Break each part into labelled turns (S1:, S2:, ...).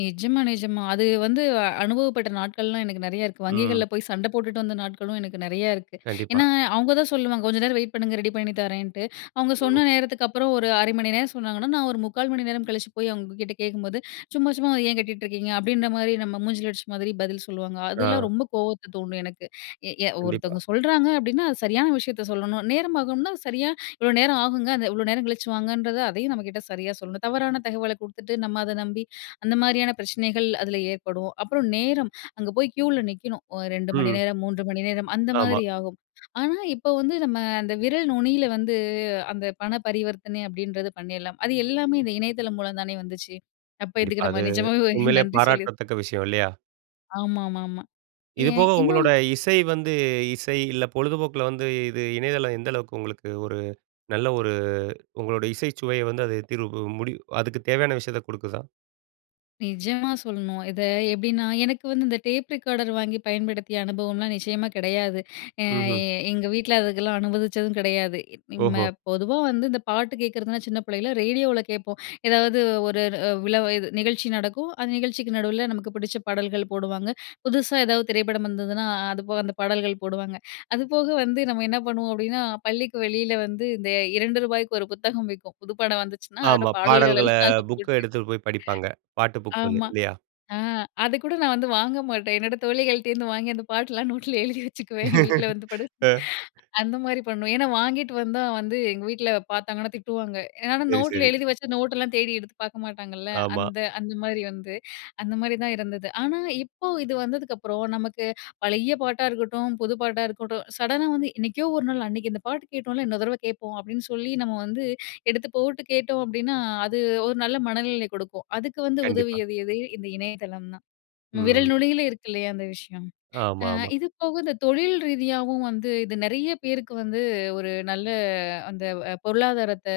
S1: நிஜமா நிஜமா அது வந்து அனுபவப்பட்ட நாட்கள்லாம் எனக்கு நிறையா இருக்கு
S2: ம்.
S1: வங்கிகள்ல போய் சண்ட போட்டுட்டு வந்த நாட்களும் எனக்கு நெறையா இருக்கு.
S2: கண்டிப்பா.
S1: ஏன்னா, அவுங்க தான் சொல்லுவாங்க கொஞ்சம் நேரம் வெயிட் பண்ணுங்க. ரெடி பண்ணி தரேன்ட்டு, அவுங்க
S2: ம்.
S1: சொன்ன நேரத்துக்கு அப்புறம் ஒரு 1/2 மணி நேரம் சொன்னாங்கன்னா, நான் ஒரு 3/4 மணி நேரம் கழிச்சு போய் அவுங்ககிட்ட கேக்கும்போது, ''சும்மா சும்மா ஏன் கேட்டுட்.ருக்கீங்க?'' அப்டின்ற மாரி நம்ம மூஞ்சில அடிச்ச மாதிரி பதில் சொல்லுவாங்க. அதெல்லாம்
S2: ஆ.
S1: ரொம்ப கோவத்த தூண்டும் எனக்கு. எ ய
S2: கண்டிப்பா.
S1: ஒருத்தவங்க சொல்றாங்க அப்டின்னா, அது சரியான விஷயத்த சொல்லணும். நேரம் ஆகும்ன்னா, சரியா, "இவ்வளோ நேரம் ஆகுங்க." அந்த இவ்வளோ நேரம் கழிச்சு வாங்கன்றது, அதயும் நம்ம கிட்ட சரியா சொல்லணும். தவறான தகவல குடுத்துட்டு, நம்ம அத நம்பி, அந்த மாரியான பிரச்சனகள் அதில ஏற்படும். அப்புறம் நேரம், அங்க போய் க்யூவில நிக்கணும் ஒ 2 மணி
S2: ம்.
S1: நேரம் 3 மணி நேரம், அந்த
S2: ஆமா.
S1: மாதிரி ஆகும். ஆனா இப்ப வந்து நம்ம அந்த விரல் நுனியில வந்து, அந்த பண பரிவர்த்தனை அப்டின்றது பண்ணிரலாம். அது எல்லாமே இந்த இணையதளம் மூலம் தானே வந்துச்சு? அப்போ
S2: கண்டிப்பா
S1: இதுக்கு நம்ம
S2: அது,
S1: நிஜமாவே ஒரு
S2: உண்மையிலேயே
S1: நன்றி சொல்லி
S2: பாராட்டத்தக்க விஷயம் இல்லயா?
S1: ஆமாமாமா.
S2: இது
S1: ஏன்
S2: போக உங்களோட
S1: இன்னும்
S2: இசை வந்து இசை இல்ல பொழுதுபோக்கில வந்து இது இணையதளம் எந்த அளவுக்கு உங்களுக்கு ஒரு நல்ல ஒரு உங்களோட இசைச் சுவையை வந்து அது தீர்வு முடிவு அதுக்குத் தேவையான விஷயத்த குடுக்குதா?
S1: நிஜமா சொல்லணும். இத எப்டின்னா எனக்கு வந்து இந்த டேப் ரெக்கார்டர் வாங்கி பயன்படுத்திய அனுபவம்லாம் நிச்சயமா கிடையாது. அ
S2: ம்ஹம்.
S1: எங்க வீட்ல அதுக்கெல்லாம் அனுமதிச்சதும் கெடையாது. ம்
S2: ஓஹோ!
S1: ம பொதுவா வந்து இந்த பாட்டு கேக்கிறதுன்னா, சின்ன பிள்ளைல ரேடியோவில கேட்போம். எதாவது ஒரு ர அ விழாவ இது நிகழ்ச்சி நடக்கும். அந்த நிகழ்ச்சிக்கு நடுவில நமக்கு பிடிச்ச பாடல்கள் போடுவாங்க. புதுசா ஏதாவது திரைப்படம் வந்ததுன்னா, அ அது போக அந்த பாடல்கள் போடுவாங்க. அதுபோக வந்து நம்ம என்ன பண்ணுவோம் அப்டின்னா, பள்ளிக்கு வெளியில வந்து, இந்த ரூ. 2க்கு ஒரு புத்தகம் விக்கும் புது படம் வந்துச்சுன்னா, அதோட
S2: ஆமா.
S1: பாடல்கள்
S2: பாடல்கள,
S1: எல்லாம்
S2: புக்க
S1: போட்டு.
S2: எடுத்துட்டு போய் படிப்பாங்க. பாட்டு புக்குன்னு.
S1: ஆமா.
S2: இல்லயா?
S1: ஆ அதுக்கூட நான் வந்து வாங்க மாட்டேன். என்னோட தோழிகள்ட்டேருந்து வாங்கி அந்த பாட்டெல்லாம் நோட்ல எழுதி வச்சுக்குவேன். என் வீட்ல வந்து படு
S2: அ.
S1: அந்த மாரி பண்ணுவேன். ஏன்னா வாங்கிட்டு வந்தா வந்து, எங்க வீட்ல பாத்தாங்கன்னா திட்டுவாங்க. ஏன்னா
S2: சரி
S1: நோட்ல
S2: சரி.
S1: எழுதி வச்சா நோட்டெல்லாம் தேடி எடுத்து பாக்க மாட்டாங்கல்ல.
S2: ஆமா.
S1: அந்த அந்த மாரி வந்து அந்த மாரி தான் இருந்தது. ஆனா இப்போ, இது வந்ததுக்கு அப்புறம் நமக்கு பழைய பாட்டா இருக்கட்டும், புது பாட்டா இருக்கட்டும் சடனா வந்து "என்னைக்கோ ஒரு நாள் அன்னக்கு இந்த பாட்டு கேட்டோம்ல! இன்னொரு தரவை கேட்போம்." அப்டின்னு சொல்லி நம்ம வந்து எடுத்து போட்டு கேட்டோம் அப்டின்னா, அது ஒரு நல்ல மனநிலை கொடுக்கும். அதுக்கு வந்து
S2: கண்டிப்பா.
S1: உதவியது எது? இந்த இணையதளம் தான். விரல்
S2: ம்.
S1: நுனியில இருக்கு இல்லயா, அந்த விஷயம். ஆ
S2: ஆமாமா.
S1: இது போக இந்த தொழில் ரீதியாவும் வந்து, இது நிறைய பேருக்கு வந்து ஒரு நல்ல அந்த பொருளாதாரத்த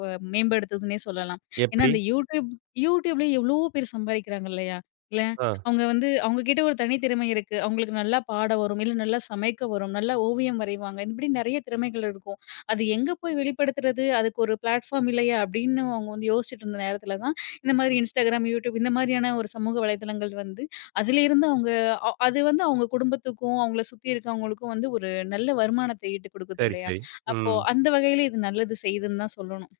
S1: வ மேம்படுத்துதுன்னே சொல்லலாம். ஏன்னா
S2: எப்டி?
S1: அந்த YouTube YouTubeல எவ்வளோ பேர் சம்பாதிக்கிறாங்க இல்லயா? இல்ல!
S2: ஆ,
S1: அவுங்க வந்து அவுங்க கிட்ட ஒரு தனி திறமை இருக்கு. அவுங்களுக்கு நல்லா பாட வரும். இல்ல நல்லா சமைக்க வரும். நல்லா ஓவியம் வரைவாங்க. இப்படி நெறைய திறமைகள் இருக்கும். அது எங்கே போய் வெளிப்படுத்துறது? அதுக்கு ஒரு ப்ளாட்ஃபார்ம் இல்லயா அப்டின்னு அவுங்க வந்து யோசிச்சிட்டு இருந்த நேரத்தில தான், இந்த மாதிரி Instagram, YouTube இந்த மாதிரியான ஒரு சமூக வலதளங்கள் வந்து, அதுலேருந்து அவுங்க அ அது வந்து அவுங்க குடும்பத்துக்கும், அவுங்கள சுத்தி இருக்கிறவங்களுக்கும் வந்து ஒரு நல்ல வருமானத்தை ஈட்டு குடுக்குது
S2: சரி
S1: இல்லயா!
S2: சரி.
S1: அப்போ
S2: ம்.
S1: அந்த வகையில இது நல்லது செய்யுதுன்னு தான் சொல்லணும்.